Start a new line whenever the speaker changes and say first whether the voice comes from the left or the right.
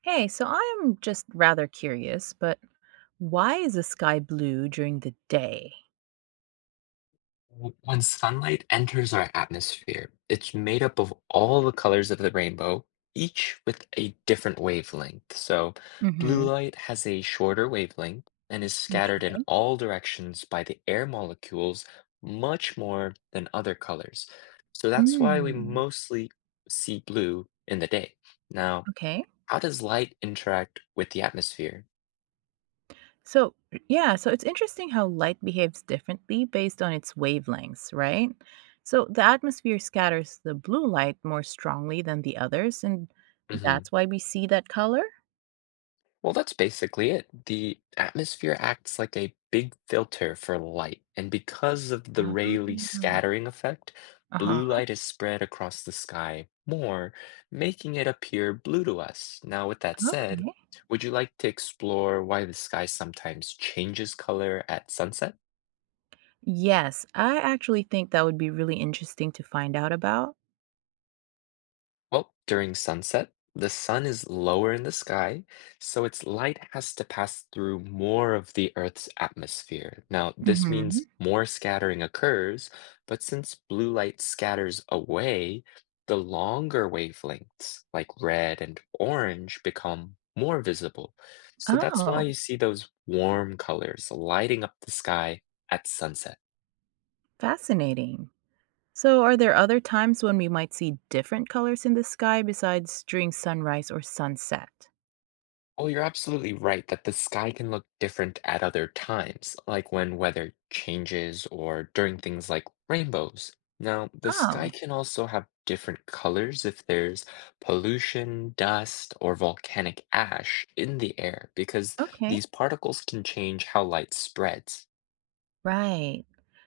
right: Hey, so I am just rather curious, but why is the sky blue during the day?
left: When sunlight enters our atmosphere, it's made up of all the colors of the rainbow, each with a different wavelength. So, blue
right: Mm-hmm.
left: light has a shorter wavelength and is
right: Okay.
left: scattered in all directions by the air molecules much more than other colors. So, that's why we
right: Mm.
left: mostly see blue in the day. Now,
right: Okay.
left: how does light interact with the atmosphere?
right: So, yeah, so it's interesting how light behaves differently based on its wavelengths, right? So, the atmosphere scatters the blue light more strongly than the others, and
left: hmm
right: that's why we see that color?
left: Well, that's basically it. The atmosphere acts like a big filter for light, and because of the
right: Ah.
left: Rayleigh scattering effect, blue
right: Uh-huh.
left: light is spread across the sky more, making it appear blue to us. Now, with that said,
right: Okay.
left: would you like to explore why the sky sometimes changes color at sunset?
right: Yes, I actually think that would be really interesting to find out about.
left: Well, during sunset, the sun is lower in the sky, so its light has to pass through more of the Earth's atmosphere. Now, this
right: Mm-hmm.
left: means more scattering occurs, but since blue light scatters away, the longer wavelengths, like red and orange, become more visible. So that's why
right: Oh.
left: you see those warm colors lighting up the sky at sunset.
right: Fascinating. So, are there other times when we might see different colors in the sky besides during sunrise or sunset?
left: Well, you're absolutely right that the sky can look different at other times, like when weather changes or during things like rainbows. Now, the sky
right: Oh,
left: can also have different colors if there's pollution, dust, or volcanic ash in the air, because
right: okay.
left: these particles can change how light spreads.
right: Right.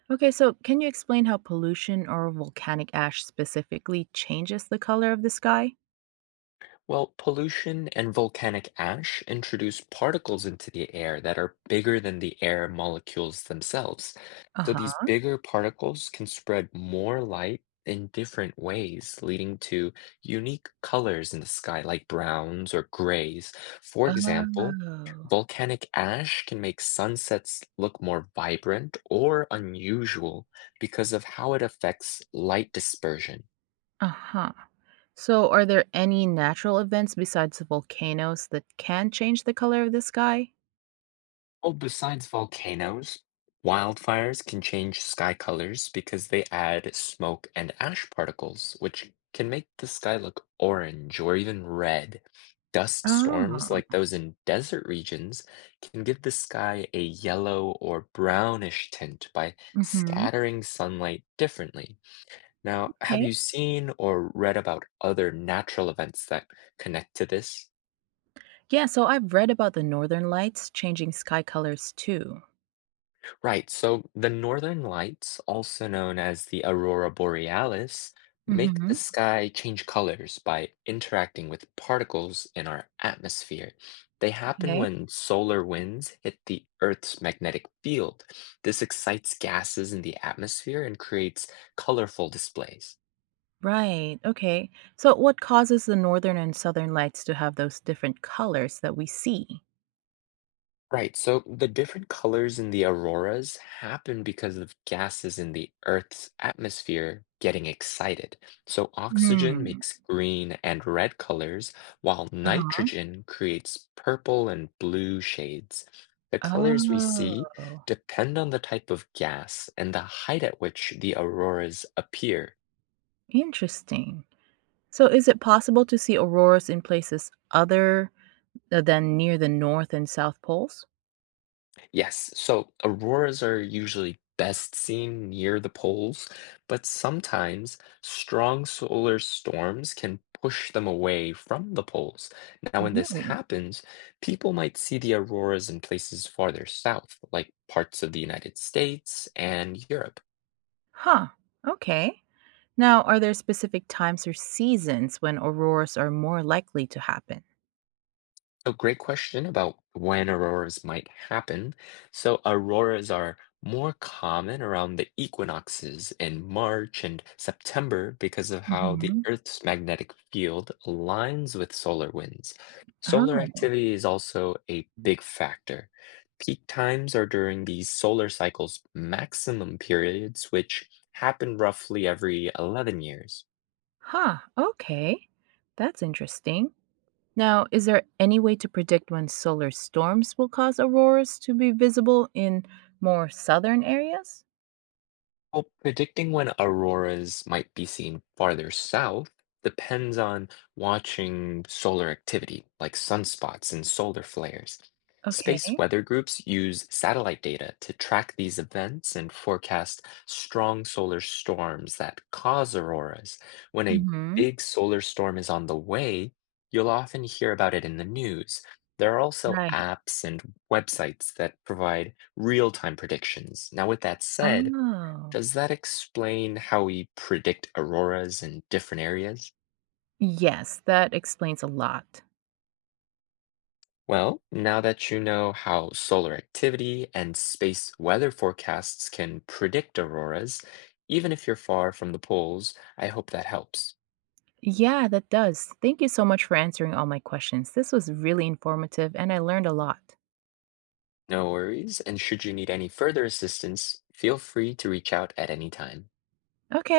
right: Okay, so can you explain how pollution or volcanic ash specifically changes the color of the sky?
left: Well, pollution and volcanic ash introduce particles into the air that are bigger than the air molecules themselves.
right: Uh
left: So these
right: huh.
left: bigger particles can spread more light in different ways, leading to unique colors in the sky, like browns or grays. For example,
right: Oh.
left: volcanic ash can make sunsets look more vibrant or unusual because of how it affects light dispersion.
right: Uh huh. So, are there any natural events besides volcanoes that can change the color of the sky?
left: Well, besides volcanoes, wildfires can change sky colors because they add smoke and ash particles, which can make the sky look orange or even red. Dust storms,
right: Oh.
left: like those in desert regions, can give the sky a yellow or brownish tint by
right: Mm hmm.
left: scattering sunlight differently. Now, have
right: Okay.
left: you seen or read about other natural events that connect to this?
right: Yeah, so I've read about the northern lights changing sky colors too.
left: Right, so the northern lights, also known as the aurora borealis, make the
right: Hmm.
left: sky change colors by interacting with particles in our atmosphere. They happen
right: Okay.
left: when solar winds hit the Earth's magnetic field. This excites gases in the atmosphere and creates colorful displays.
right: Right. Okay. So what causes the northern and southern lights to have those different colors that we see?
left: Right, so the different colors in the auroras happen because of gases in the Earth's atmosphere getting excited. So oxygen
right: Hmm.
left: makes green and red colors, while
right: Uh-huh.
left: nitrogen creates purple and blue shades. The colors we see
right: Oh,
left: depend on the type of gas and the height at which the auroras appear.
right: interesting. So is it possible to see auroras in places other than near the north and south poles?
left: Yes, so auroras are usually best seen near the poles, but sometimes strong solar storms can push them away from the poles. Now, when this
right: Really?
left: happens, people might see the auroras in places farther south, like parts of the United States and Europe.
right: Huh. Okay. Now, are there specific times or seasons when auroras are more likely to happen?
left: A great question about when auroras might happen. So auroras are more common around the equinoxes in March and September because of how the
right: Mhm.
left: Earth's magnetic field aligns with solar winds. Solar
right: Oh.
left: activity is also a big factor. Peak times are during the solar cycle's maximum periods, which happen roughly every 11 years.
right: Huh, okay. That's interesting. Now, is there any way to predict when solar storms will cause auroras to be visible in more southern areas?
left: Well, predicting when auroras might be seen farther south depends on watching solar activity, like sunspots and solar flares.
right: Okay.
left: Space weather groups use satellite data to track these events and forecast strong solar storms that cause auroras. When a
right: Mhm.
left: big solar storm is on the way, you'll often hear about it in the news. There are also
right: Right.
left: apps and websites that provide real-time predictions. Now, with that said,
right: Oh.
left: does that explain how we predict auroras in different areas?
right: Yes, that explains a lot.
left: Well, now that you know how solar activity and space weather forecasts can predict auroras, even if you're far from the poles, I hope that helps.
right: Yeah, that does. Thank you so much for answering all my questions. This was really informative and I learned a lot.
left: No worries, and should you need any further assistance, feel free to reach out at any time.
right: Okay,